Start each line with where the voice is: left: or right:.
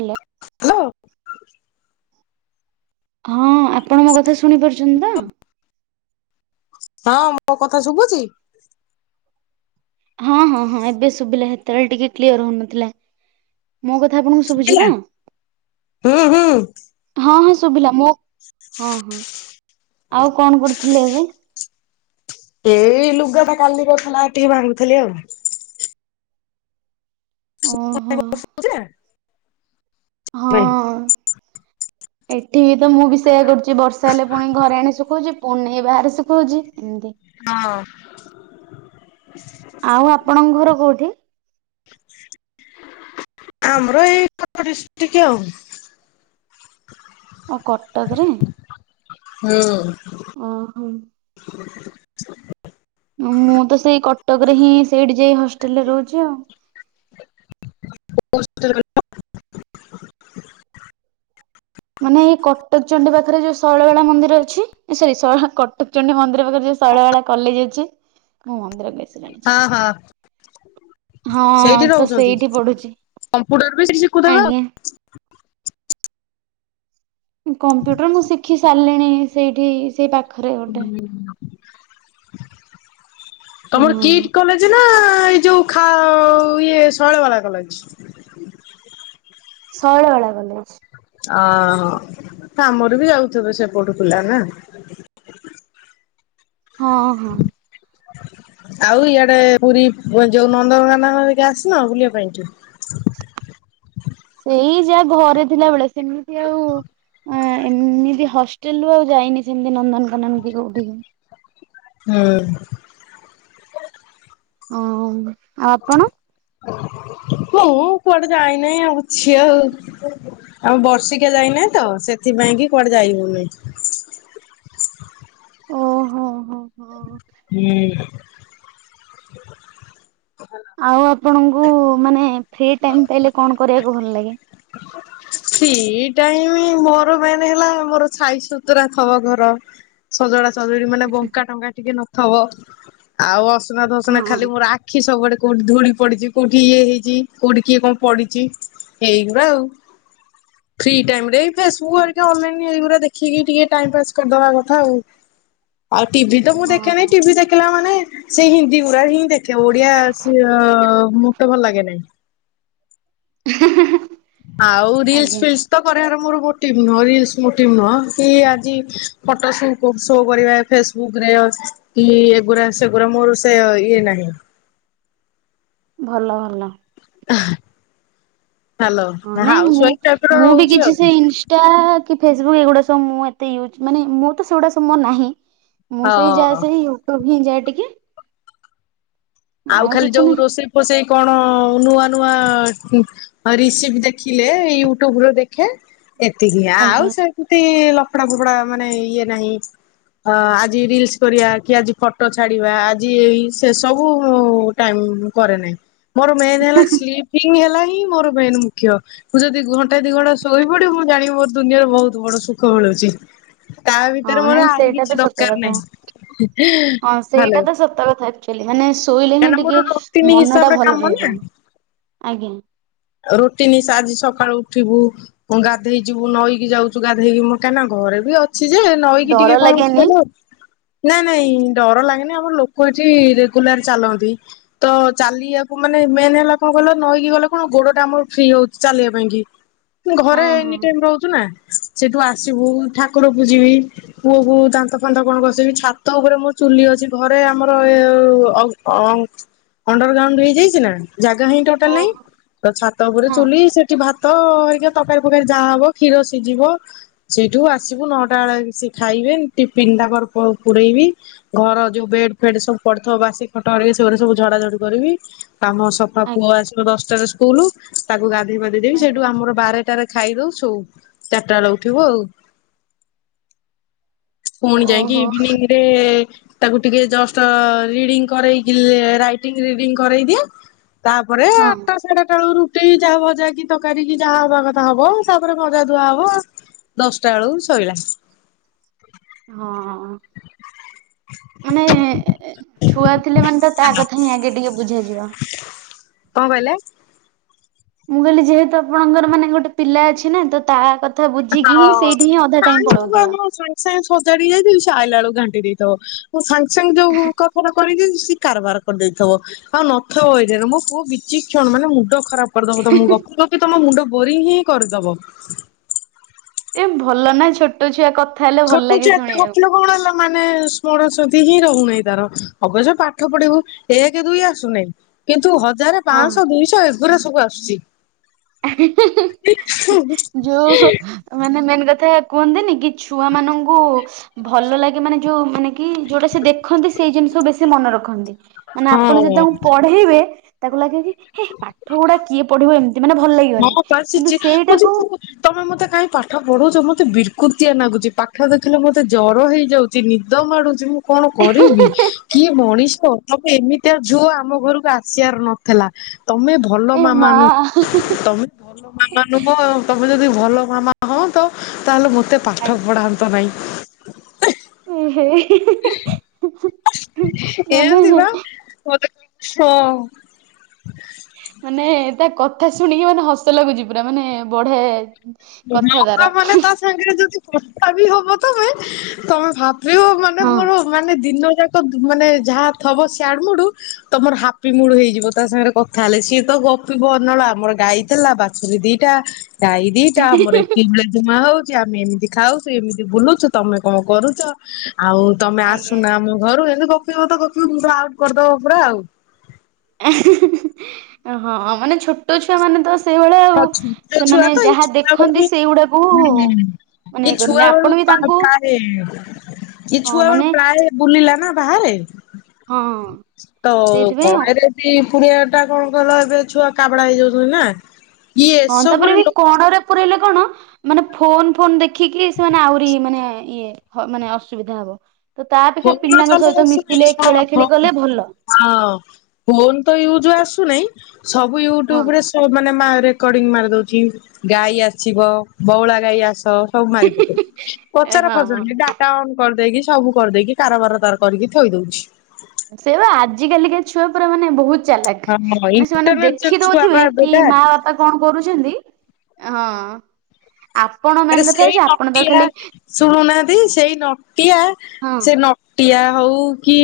right: Hello.
left: Hello.
right: ହଁ ଆପଣ ମୋ କଥା ଶୁଣି ପାରୁଛନ୍ତି ତ?
left: ହଁ ମୋ କଥା ଶୁଭୁଛି?
right: ହଁ- ହଁ- ହଁ ଏବେ ଶୁଭିଲା, ହେତେବେଳେ ଟିକେ କ୍ଲିଅର ହଉନଥିଲା। ମୋ କଥା ଆପଣଙ୍କୁ ଶୁଭୁଛି ତ?
left: ହୁଁ ହୁଁ
right: ହଁ- ହଁ ସୁ ଶୁଭିଲା ମୋ ହଁ- ହଁ, ଆଉ କଣ କରୁଥିଲେ ଏବେ?
left: ଏଇ ଲୁଗାଟା କାଲିର ଥେଲା ଟିକେ ଭାଙ୍ଗୁଥିଲି ଆଉ।
right: ଓହୋ
left: [unintelligible] ନାଇଁ
right: ହଁ। ଏଠି ବି ତ ମୁଁ ବି ସେୟା କରୁଛି ବର୍ଷା ହେଲେ, ପୁଣି ଘରେ ଆଣି ଶୁଖଉଛି ପୁଣି ନେଇ ବାହାରେ ଶୁଖଉଛି। ଏମିତି।
left: ହଁ।
right: ଆଉ ଆପଣଙ୍କ ଘର କୋଉଠି?
left: ଆମର ଏଇ କଟକ ଡିଷ୍ଟ୍ରିକ୍ ଆଉ।
right: ଓ କଟକରେ।
left: ହୁଁ।
right: ଅହୋ।
left: [unintelligible]
right: ମୁଁ ତ ସେଇ କଟକ ରେ ହିଁ ସେଇଠି ଯାଇ ହଷ୍ଟେଲରେ ରହୁଛି ଆଉ।
left: କଉ ହଷ୍ଟେଲ କଇଲ?
right: ମାନେ ଏ କଟକ ଚଣ୍ଡୀ ପାଖରେ ଯୋଉ ଶୈଳବାଳା ମନ୍ଦିର ଅଛି ଏ ସରି ସ କଟକ ଚଣ୍ଡୀ ମନ୍ଦିର ପାଖରେ ଯ ଶୌଳବାଳା କଲେଜ ଅଛି ମୁଁ ମନ୍ଦିର କହି ସାରିଲିଣି
left: ହଁ ହଁ।
right: ଛାଡ।
left: ସେଇଠି
right: ହଁ ତ
left: ରହୁଛନ୍ତି।
right: ସେଇଠି ପଢୁଛି
left: କମ୍ପୁଟର ବି ସେଠି ଶିଖୁଥିବେ ଆଉ।
right: ଆଜ୍ଞା। [inaudible] କମ୍ପ୍ୟୁଟର ମୁଁ ଶିଖି ସାରଲିଣି ସେଇଠି ସେଇ ପା
left: ହୁଁ। ତମର
right: ହଁ
left: କିଟ କଲେଜ ନା ଏଇ ଯୋଉ ଖା ଇଏ ଶୈଳବାଳା କଲେଜ୍‌।
right: ଶୌଳବାଳା କଲେଜ୍‌।
left: ଅହୋ ଆମର ବି ଯାଉଥିବେ ସେପଟୁ ପିଲା ନା।
right: [inaudible] ହଁ ହଁ।
left: ଆଉ ଇଆଡେ ପୁରୀ ଯୋଉ ନନ୍ଦନକାନନ ରିକା ଆସିବ ବୁଲିବା ପାଇଁକି।
right: ସେଇ ଯାହା ଘରେ ଥିଲା ବଳେ ସେମିତି ଆଉ ଏମିତି ହଷ୍ଟେଲ ରୁ ଆଉ ଯାଇନି ସେମିତି ନନ୍ଦନକାନନ କି କୋଉଠିକି?
left: ହୁଁ।
right: ହଁ ଆଉ ଆପଣ।
left: ହଁ କୁଆଡେ ଯାଇନାହିଁ ଅଛି ଆଉ। ଆଉ ବର୍ଷିକା ଯାଇନାହିଁ ତ ସେଥିପାଇଁ କି କୁଆଡେ ଯାଇହଉନି।
right: ହ [unintelligible] ଓ ହୋ ହୋ ହୋ।
left: ହୁଁ।
right: ଆଉ ଆପଣଙ୍କୁ ମାନେ ଫ୍ରି ଟାଇମ ପାଇଲେ କଣ କରିବାକୁ ଭଲ ଲାଗେ?
left: ଫ୍ରି ଟାଇମି ମୋର ମେନ୍ ହେଲା ମୋର ଛାଇସୁତୁରା ଥବ ଘର ସଜଡ଼ା ସଜୁୁରି ମାନେ ବଙ୍କା ଟଙ୍କା ଟିକେ ନଥବ, ଆଉ ଅସନା ଧସନା ଖାଲି
right: ହଁ
left: ମୋର ଆଖି ସବୁଆଡେ କୋଉଠି ଧୂଳି ପଡିଛି କୋଉଠି ଇଏ ହେଇଛି କୋଉଠି କିଏ କଣ ପଡିଛି ହେଇନ ବାଉ ଫ୍ରି ଟାଇମ୍ ରେ ଏ ଫେସବୁକ୍ ରିକା ଅନଲାଇନ୍ ଏଇଗୁଡ଼ା ଦେ ଖିକି ଟିକେ ଟାଇମ ପାସ୍ କରିଦବା କଥା ଆଉ। ଆଉ ଟିଭି ତ ମୁଁ ଦେଖେନି
right: ହଁ
left: ଟିଭି ଦେଖିଲା ମାନେ ସେ ହିନ୍ଦୀ ଗୁରାଡ ହିଁ ଦେଖେ ଓଡିଆ ସି ମତେ ଭଲ ଲାଗେ ନାଇଁ।
right: [unintelligible]
left: ଆଉ ରିଲସ
right: ଆଜ୍ଞା
left: ଫିଲ୍ସ କରିବା। [unintelligible] କି ଏଗୁରା ସେଗୁଡା ମୋର ସେ ଇଏ ନାହିଁ।
right: ଭଲ ଭଲ।
left: [unintelligible]
right: ହଁ ନାଇଁ
left: ହାଉସ
right: ମୁଁ
left: ୱାଇଫ ଟାଇପ ର
right: ମୁଁ ବି
left: ରହୁଛି
right: କିଛି
left: ଆଉ
right: ସେ ଇନଷ୍ଟା କି ଫେସବୁକ୍ ଏଗୁଡା ସବୁ ମୁଁ ଏତେ ୟୁଜ ମାନେ ମୁଁ ତ ସେଗୁଡା ସବ ମୋର ନାହିଁ ମୁଁ ସେଇ
left: ହଁ।
right: ଯାଏ ସେଇ ୟୁଟ୍ୟୁବ ହିଁ ଯାଏ ଟିକେ।
left: ଆଉ ଖାଲି
right: କିଛି
left: ଯୋଉ
right: ନାହିଁ
left: ରୋଷେଇ ଫୋଷେଇ କଣ ନୂଆ ନୂଆ ରିଶିପ ଦେଖିଲେ ୟୁଟ୍ୟୁବରେ ଦେଖେ ଏତିକି ଆଉ
right: ଆଜ୍ଞା।
left: ସେମତି ଲଫଡା ଫୋପଡା ମାନେ ଇଏ ନାହିଁ। ଅ ଆଜି ରିଲସ କରିବା କି ଆଜି ଫଟୋ ଛାଡିବା ଆଜି ଏଇ ସେ ସବୁ ବୁ ଟାଇମ୍ କରେ ନାଇଁ ମୋର ମେନ୍ ହେଲା ସ୍ଲିପିଙ୍ଗ ହେଲାନି ମୋର ପାଇଁ ମୁଖ୍ୟ ମୁଁ ଯଦି ଘଣ୍ଟା ଦି ଘଣ୍ଟା ଶୋଇ ପଡିବ ମୁଁ ଜାଣି ମୋର ଦୁନିଆରେ ବହୁତ ବଡ ସୁଖ ମିଳିବ। ତା ଭିତରେ
right: ହଁ
left: ମୋର
right: ନାଇଁ
left: ଆଉ
right: ସେଇଟା ତ
left: କିଛି
right: ସତ
left: ଦରକାର
right: କଥା
left: ନାହିଁ।
right: ହଁ ସେଇଟା
left: ହଲୋ!
right: ତ ସତ କଥା ଆକ୍ଚୁଆଲି ମାନେ ଶୋଇଲେ ହିଁ ଟିକେ ମନ ଟା
left: ହିସାବରେ
right: ଭଲ
left: କାମ
right: ରହିବ ଆଜ୍ଞା।
left: ରୁଟିନ୍ ହିସାବରେ ଆଜି ସକାଳୁ ଉଠିବୁ ଗାଧେଇ ଯିବୁ ନଈକି ଯାଉଛୁ ଗାଧେଇକି ମଁ କହିନା କ ଘରେ ବି ଅଛି ଯେ, ନଈକି ଟିକେ
right: ଡର
left: କଣ
right: ଲାଗେନି
left: ଅଛିରିବ ନାଇ ନାଇଁ ଡର ଲାଗେନି ଆମର ଲୋକ ଏଠି ରେଗୁଲାର ଚାଲନ୍ତି। ତ ଚାଲିବାକୁ ମାନେ ମେନ୍ ହେଲା କଣ କ ନହଁ କି ଗଲେ କଣ ଗୋଡ ଟା ଆମର ଫ୍ରି ହଉଛି ଚାଲିବା ପାଇଁ? କି ଘରେ
right: ହଁ ହଁ
left: ଏନି ଟାଇ ରହୁଛୁ ନା। ସେଠୁ ଆସିବୁ, ଠାକୁରକୁ ଯିବି ପୁଅ କ ଦାନ୍ତ ଫାନ୍ନ୍ତ କଣ ଘସେଇିବି ଛାତ ଉପରେ ମୋ ଚୁଲି ଘରେ ଆମର ଅଣ୍ଡର ଗ୍ରାଉଣ୍ଡ ହେଇଯାଇଛି ନା ଜାଗା ହିଁ ଟୋଟାଲ ନାଇଁ।
right: ଓହୋ
left: ତ ଛାତ ଉପରେ
right: ହଁ
left: ଚୁଲି ସେଠି ଭାତ ହେଇ ତରକାରୀ ପକକାରୀ ଯାହା ହବ କ୍ଷୀର ସିଝିବ, ସେଇଠୁ ଆସିବୁ ନଅଟା ବେଳେ ବସିକି ଖାଇବେ ଟିଫନ୍ ତାର ପୁରଡେଇବି, ଘର ଯୋଉ ବେଡ ଫେଡ ସବୁ ପଡିଥିବ ବାସି ଖଟ ସେରେ ସବୁ ଝଡାଝଡ କରିବି। କାମ ସଫା ପୁଅ
right: ଆଜ୍ଞା
left: ଆସିବ ଦଶଟାରେ ସ୍କୁଲ ତାକୁ ଗାଧୋଇବାଧି ଦେବି
right: ଆଜ୍ଞା।
left: ସେଇଠୁ ଆମର ବାରଟାରେ ଖାଇ ଦେଇ ଶୋଉ ଚାରିଟା ବେଳେ ଉଠିବି ଆଉ। ପୁଣି
right: ଓହୋ
left: ଯାଇକି
right: ହଁ
left: ଇଭିନିଂ ରେ ତାକୁ ଟିକେ ଜଷ୍ଟ ରିଡିଙ୍ଗ କରରେଇକି ରାଇଟିଂ ରିଡିଙ୍ଗ କରେଇ ଦିଏ। ତାପରେ ଆଟା ରୁ ଉଠିଇ ରୁଟି ଯାହା ଭଜା କି ତରକାରୀ କି ଯାହା ହବା କଥା ହବ ତାପରେ ମଜା ଦୁଆ ହବ। ଦଶଟା ବେଳକୁ ଶଇଲା।
right: ହଁ ମାନେ ଛୁଆ ଥିଲେ ମାନେ ତ ତା କଥା ହିଁ ଆଗେ ଟିକେ ବୁଝା ଯିବା।
left: କଣ କହିଲେ?
right: ମୁଁ କହିଲି ଯେହେତୁ ଆପଣଙ୍କର ମାନେ ଗୋଟେ ପିଲା ଅଛି ନା ତ ତା କଥା? ବୁଝିକି
left: ହଁ
right: ହିଁ ସେଇଠି ହିଁ ଅଧା ଟାଇମ
left: ତାହା
right: ପଳଉଥିବ।
left: ମୁଁ ସାଙ୍ଗେ ସାଙ୍ଗେ ସଜାଡି କି ଯାଇଥିବି ସେ ଅଇଲା ବେଳକୁ ଘାଣ୍ଟି ଦେଇଥବ ମୁଁ ସାଙ୍ଗେ ସାଙ୍ଗେ ଯୋଉ କପଡା ଖୋଲିଦେଇଥିବି କାରବାର କରିଦେଇଥିବ ଆଉ ନାଥବ ଏଇ ଯାଏ ମୋ ପୁଅ ବିଛିକ୍ଷଣ ମାନେ ମୁଣ୍ଡ ଖରାପ କରିଦବ ତମ ଗପି ଗପି ତମ ମୁଣ୍ଡ ବୋରୀଙ୍ଗ ହିଁ କରିଦବ।
right: ଏ ଭଲ ନା ଛୋଟ ଛିଆ କଥା। ହେଲେ ଭଲ
left: ଛୋଟ
right: ଲାଗେ
left: ଛୁଆ ଏତେ
right: ଶୁଣିବାକୁ।
left: ଗପିଲେ କଣ ହେଲା ମାନେ ସ୍ମରଣ ଶକ୍ତି ହିଁ ରହୁନାହିଁ ତାର ଅବଶ୍ୟ ପାଠ ପଢିଇବୁ ଏକ ଦୁଇ ଆସୁନାହିଁ କିନ୍ତୁ ହ ହଜାରେ ପାଞ୍ଚଶହ ଦୁଇଶହ ଏଗୁଡା ସବୁ ଆସୁଛି।
right: ଯୋଉ ମାନେ ମେନ୍ କଥା କୁହନ୍ତିନି କି? ଛୁଆ ମାନଙ୍କୁ ଭଲ ଲାଗେ ମାନେ ଯୋଉ ମାନେ? କି ଯୋଉଟା ସେ ଦେଖନ୍ତି ସେଇ ଜିନିଷ ବେଶୀ ମନେ ରଖନ୍ତି ମାନେ ଆପଣ ଯଦି
left: ହଁ।
right: ତାଙ୍କୁ ପଢେଇବେ କି? ତାକୁ ଲାଗେ କି ହେ ପାଠ ଗୁଡା କିଏ ପଢିବ ଏମତି?
left: ହଁ ବସିଛି କହୁଛି ତମେ ମତେ କାହିଁ ପାଠ ପଢୁଛ ମତେ ମୁଁ। ମତେ ବିରକୁତିଆ ଲାଗୁଛି ପାଠ ଦେଖିଲେ ମତେ ଜର ହେଇଯାଉଛି ନିଦ ମାଡୁଛି ମୁଁ। କଣ କରିବି କି ମଣିଷ? ତମେ ଏମିତିଆ ଝିଅ ଆମ ଘରକୁ ଆସିବାର ନଥିଲା ତମେ ଭଲ ମା ମା ନୁହେଁ। ତମେ ଭଲ ମାମା ନୁହଁ ଆଉ ତମେ ଯଦି ଭଲ ମାମା ହଅ ତ ତାହେଲେ ମତେ। ଏତେ ପାଠ
right: ଆଜ୍ଞା
left: ପଢ଼ାନ୍ତ ନାହିଁ।
right: ମାନେ
left: ଏମେତି ପା ମୋତେ ହଅ।
right: ମାନେ ତା କଥା ଶୁଣିକି ମାନେ ହସ ଲାଗୁଛି ପୁରା ମାନେ ବଢିଆ।
left: ହ
right: କଥା
left: ପା
right: ତାର
left: ମାନେ ତା ସାଙ୍ଗରେ ଯଦି କଥା ବି ହବ ତମେ ତମେ ଭାବି ମାନେ
right: ହଁ
left: ମୋର ମାନେ ଦିନ ଯାକ ମାନେ ଯାହା ଥବ ସାଡ ମୁଡ୍ ତମର ହାପି ମୁଡ୍ ହେଇଯିବ ତା ସାଙ୍ଗରେ କଥା ହେଲେ ସିଏ ତ ଗପିବ ଅନଳ ଆମର ଗାଈ ଥିଲା ବାଛୁରୀ ଦିଟା ଗାଈ ଏଟା ଆମର ଏତିକି ଭଳିଆ ଧୂଆଁ ହଉଛି ଆମେ ଏମିତି ଖାଉଛୁ ଏମିତି ବୁଲୁଛୁ ତମେ କଣ କରୁଛ? ଆଉ ତମେ
right: ଆଜ୍ଞା।
left: ଆସୁନା ଆମ ଘରୁ ଏମିତି ଗପି ବତ ଗପିବ ପୁରା ଆଉଟ୍ କରିଦବ ପୁରା ଆଉ
right: ଏଁ ହେଁ ହେଁ ହଁ ମାନେ ଛୋଟ ଛୁଆ ମାନେ ତ ସେଇଭଳିଆ ଆଉ।
left: ହଁ ଛୋଟ ଛୁଆ
right: ସେମାନେ
left: ତ
right: ଯାହା
left: ଛୁଆବେଳୁ
right: ଦେଖନ୍ତି
left: ଭି
right: ସେଇଗୁଡାକୁ ମାନେ
left: ଇଏ
right: କରନ୍ତି
left: ଛୁଆ
right: ଆପଣ
left: ବେଳୁ
right: ବି
left: ପା
right: ତାଙ୍କୁ
left: ଖାଏ ଇଏ
right: ହଁ
left: ଛୁଆ
right: ମାନେ
left: ବେଳୁ ପ୍ରାୟେ ବୁଲିଲା ନା ବାହାରେ
right: ହଁ
left: ତ
right: ସେଇଥିପାଇଁ ଆଉ
left: ଗଣରେ ବି ପୁରେଇବାଟା କଣ କହିଲ ଏବେ ଛୁଆ କାବେଡା ହେଇଯାଉଛନ୍ତି ନା ଇଏ
right: ହଁ ତାପରେ
left: ଏସବୁରେ
right: ବି
left: ଲୋ
right: କଣରେ ପୁରେଇଲେ କଣ ମାନେ ଫୋନ ଫୋନ ଦେଖିକି ସେମାନେ ଆହୁରି ମାନେ ଇଏ ହ ମାନେ ଅସୁବିଧା ହବ ତ ତା ଅପେକ୍ଷା
left: ଫୋନ
right: ପିଲାଙ୍କ
left: ଚଲେଇ
right: ସହିତ
left: ଆସୁନି
right: ମିଶିଲେ
left: ଶୁଣ
right: ଖେଳା ଖେଳି କଲେ ଭଲ।
left: ହଁ ଫୋନ ତ ୟୁଜ ଆସୁନାହିଁ ସବୁ
right: ହଁ।
left: ୟୁଟ୍ୟୁବରେ ସୋ ମାରେ ରେକଡିଂ ମାରିଦଉଛି ଗାଈ ଆଛିବ ବଉଳା ଗାଈ ଆସ ସବୁ ମାରି ପକୋଉଛି
right: ଏ
left: ପଚାର
right: ହଁ ହଁ।
left: ପଚରୁନି ଡାଟା ଅନ୍ କରିଦେଇକି ସବୁ କରିଦେଇକି କାରବାର ତାର କରିକି ଥୋଇ ଦଉଛି।
right: ସେଇଆ ପା ଆଜି କାଲିକା ଛୁଆ ପୁରା ମାନେ ବହୁତ୍ ଚାଲାଖ
left: ହଁ
right: ମାନେ ସେମାନେ
left: ଇଣ୍ଟରନେଟ
right: ଦେଖି
left: ଛୁଆ
right: ଦଉଥିବେ,
left: ବା
right: କି
left: ଏବେକା।
right: ମା ବାପା କଣ କରୁଛନ୍ତି। ହଁ। ଆପଣ
left: ଆରେ
right: ମେନ୍ କଥା
left: ସେଇ
right: ହଉଛି ଆପଣ ତ
left: ନଟିଆ
right: ଖାଲି
left: ଶୁଣୁନାହାନ୍ତି ସେଇ ନଟିଆ
right: ହଁ
left: ସେ ନଟିଆ ହଉ କି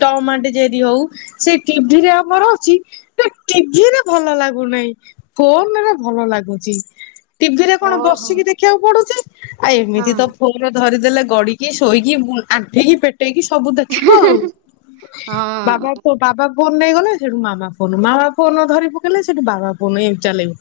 left: ଟମ ଆଣ୍ଡ ଜେରୀ ହଉ ସେ ଟି ଭି ରେ ଆମର ଅଛି। ସେ ଟି ରେ ଭଲ ଲାଗୁନାହିଁ ଫୋନରେ ଭଲ ଲାଗୁଛି ଟିଭିରେ କଣ
right: ଓହୋ
left: ବସିକି ଦେଖ ପଡୁଚି ଆ
right: ହଁ
left: ଏମିତି ତ ଫୋନ ଧରିଦେଲେ ଗଡିକି, ସୋଇକି ଉଁ ଆଣ୍ଠେଇକି ପେଟ ପେଟେଇକି ସବୁ ଦେଖିବ ଆଉ ବାବା
right: ହଁ
left: ତ ବାବା ଫୋନ ନେଇ ଗଲେ ସେଠୁ ମାମା ଫୋନ ମାମା ଫୋନ ଧରି ପକେଇଲେ ସେଠୁ ବାବା ଫୋନ୍ ଏନ୍ତି ଚଲେଇବ।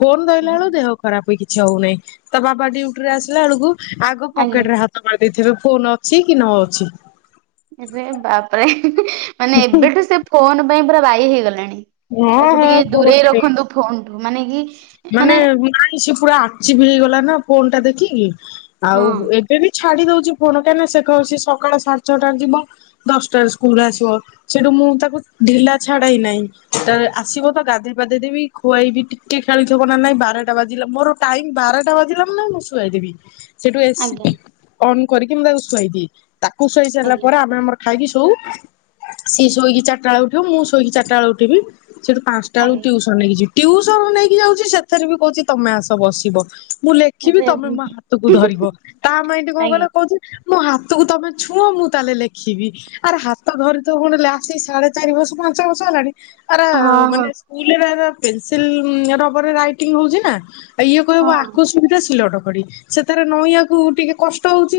left: ଫୋନ ଧଇଲା ବେଳକୁ ଦେହ ଖରାପ କିଛି ହଉନାହିଁ ତା ବାବା ଡ୍ୟୁଟିରେ ଆସିଲା ବେଳକୁ ଆଗ
right: ଆଜ୍ଞା।
left: ପକେଟରେ ହାତ ମାରି ଦେଇ ଥିବେ ଫୋନ ଅଛି କି ନଅଛି।
right: ଇରେ ବାପରେ ହିଁ ହିଁ ମାନେ ଏବେଠୁ ସେ ଫୋନ ପାଇଁ ପୁରା ବାଇ ହେଇଗଲାଣି।
left: ହଁ
right: ତାକୁ
left: ହଁ
right: ଟିକେ ଦୂରେଇ
left: କୁହନି।
right: ରଖନ୍ତୁ ଫୋନ ଟୁ ମାନେ କି
left: ମାନେ ନାଇଁ ସେ ପୁରା ଆଚିିବି ହେଇଗଲା ନା ଫୋନ ଟା ଦେଖିକି।
right: ହଁ
left: ଆଉ ଏବେ ବି ଛୁ ଛାଡି ଦଉଛି ଫୋନ, କାହିଁକିନା ସେ କହୁଛି ସକାଳେ ସାଢ଼େ ଛଟାରେ ଯିବ, ଦଶଟାରେ ସ୍କୁଲ ଆସିବ ସେଠୁ ମୁଁ ମୁଁ ତାକୁ ଢିଲା ଛାଡେଇ ନାହିଁ ତ ଆସିବ ତ ଗାଧୋଇ ପାଧେଇ ଦେବି ଖୁଆଇବି ଟିକେ ଖେଳିଥିବ ନା ନାଇଁ ବାରଟା ବାଜିଲା ମୋର ଟାଇମ ବାରଟା ବାଜିଲା ମାନେ ମୁଁ ଶୁଆଇ ଦେବି। ସେଇଠୁ ଏସି
right: ଆଜ୍ଞା
left: ଅନ୍ କରିକି ମୁ ତାକୁ ଶୁଆଇ ଦିଏ ତାକୁ ଶୁଆଇ ସାରିଲା
right: ଆଜ୍ଞା
left: ପରେ ଆମେ ଆମର ଖାଇକି ଶୋଉ ସିଏ ଶୋଇକି ଚାରିଟା ବେଳେ ଉଠିବ ମୁଁ ଶୋଇକି ଚାରିଟା ବେଳେ ଉଠିବି। ସେଠୁ ପାଞ୍ଚଟା ବେଳକୁ
right: ଆଜ୍ଞା
left: ଟୁସନ ନେଇକି ଟିୟୁସନ ନେଇକି ଯାଉଛି ସେଥିରେ ବି କହୁଛି ତମେ ଆସ ବସିବ। ମୁଁ ଲେଖିବି
right: ଏବେ
left: ତମେ ମୋ ହାତକୁ ଧରିବ ତା ମାଇଣ୍ଡ କଣ
right: ଆଜ୍ଞା
left: କଲ କହୁଛି ମୋ ହାତକୁ ତମେ ଛୁଅଁ ମୁଁ ତାହେଲେ ଲେଖିବି ଆରେ ହାତ ଧରିଥୁବ ଫୁଣି ଲାସୀ ସାଢେ ଚାରି ବର୍ଷ ପାଞ୍ଚ ବର୍ଷ ହେଲାଣି। ଆରା
right: ହଁ
left: ମାନେ
right: ହଁ
left: ସ୍କୁଲରେ ପେନସିଲ ଉଁ ଆଉ ରବରରେ ରାଇଟିଙ୍ଗ ହଉଛି ନା ଆଉ ଇଏ କହିବ
right: ହଁ
left: ଆକୁ ସୁବିଧା ଶିଲଟ ଖଡ଼ି ସେଥିରେ ନଇଁବାକୁ ଟିକେ କଷ୍ଟ ହଉଛି।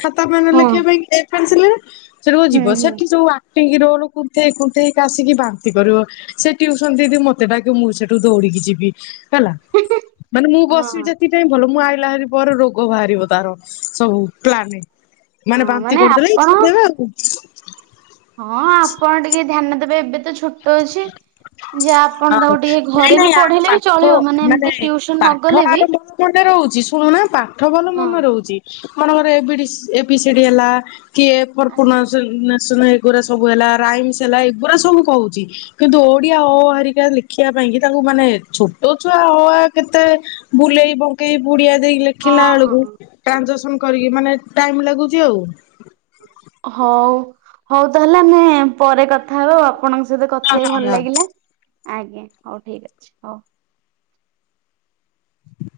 left: ଖାତା ପେନ
right: ହଁ
left: ଲେଖିବା ପାଇଁ ଏ ପେନସିଲ ରେ ସେଠୁ ଯିବ
right: ହୁଁ ହୁଁ।
left: ସେଠି ଯୋଉ ଆ ପି ରୋଲ କୁନ୍ଥେଇ କୁନ୍ଥେଇ କାସିକି ବାନ୍ତି କରିବ ସେ ଟ୍ୟୁସନ ଦିଦି ମତେ ଡାକିବ ମୁଁ ସେଠୁ ଦୌଡିକି ଯିବି। ହେଲା ମାନେ ମୁଁ ବସିବି
right: ହଁ
left: ଯେତିକ ଟାଇମ ଭଲ ମୁଁ ଆ ଅଇଲାଭାରି ପରେ ରୋଗ ବାହାରିବ ତାର ସବୁ ପ୍ଲାନ। ମାନେ
right: ହଁ
left: ବାନ୍ତି କରିଦେଲେ କି
right: ଆପଣ
left: ଛାଡ଼ି ଦେବେ ଆଉ।
right: ହଁ ଆପଣ ଟିକେ ଧ୍ୟାନ ଦେବେ ଏବେ ତ ଛୋଟ ଅଛି। ଯେ
left: ହଁ
right: ଆପଣ ତାକୁ ଟିକେ
left: ନାଇଁ
right: ଘରେ ବି
left: ନାଇଁ ଆର
right: ପଢେଇଲେ ବି
left: ପାଠ
right: ଚଳିବ ମାନେ ଏମତି ଟ୍ୟୁସନ ନଗଲେ ବି
left: ଶୁଣନା ପାଠ ଭଲ
right: ହଁ
left: ମନେ ରହୁଛି ମନେକର A B D A B C D ହେଲା। କି ଏ ଫର
right: ଆଜ୍ଞା
left: ପ୍ରନାଉନ୍ସ [unintelligible] ଏଗୁରା ସବୁ ହେଲା ରାଇମ୍ସ ହେଲା ଏଗୁରା ସବୁ କହୁଛି। କିନ୍ତୁ ଓଡିଆ ଅ ହରିକା ଲେଖିବା ପାଇଁ କି ତାଙ୍କୁ ମାନେ ଛୋଟ ଛୁଆ ଅ ଆ କେତେ ବୁ ଲେଇ ବଙ୍କେଇ ବୁଡ଼ିଆ ଦେଇକି
right: ହଁ
left: ଲେଖିଲା ଏଳକୁ
right: ହଁ
left: ଟ୍ରାଜାସନ କରିକି ମାନେ ଟାଇମ ଲାଗୁଚି ଆଉ।
right: ହଉ ହଉ ତାହେଲେ ଆମେ ପରେ କଥା ହେବା ଆପଣଙ୍କ ସହିତ
left: ହଁ
right: କଥା ହେଇି
left: ହଁ
right: ଭଲ
left: ହଁ।
right: ଲାଗିଲା ଆଜ୍ଞା ହଉ ଠିକ ଅଛି ହଉ।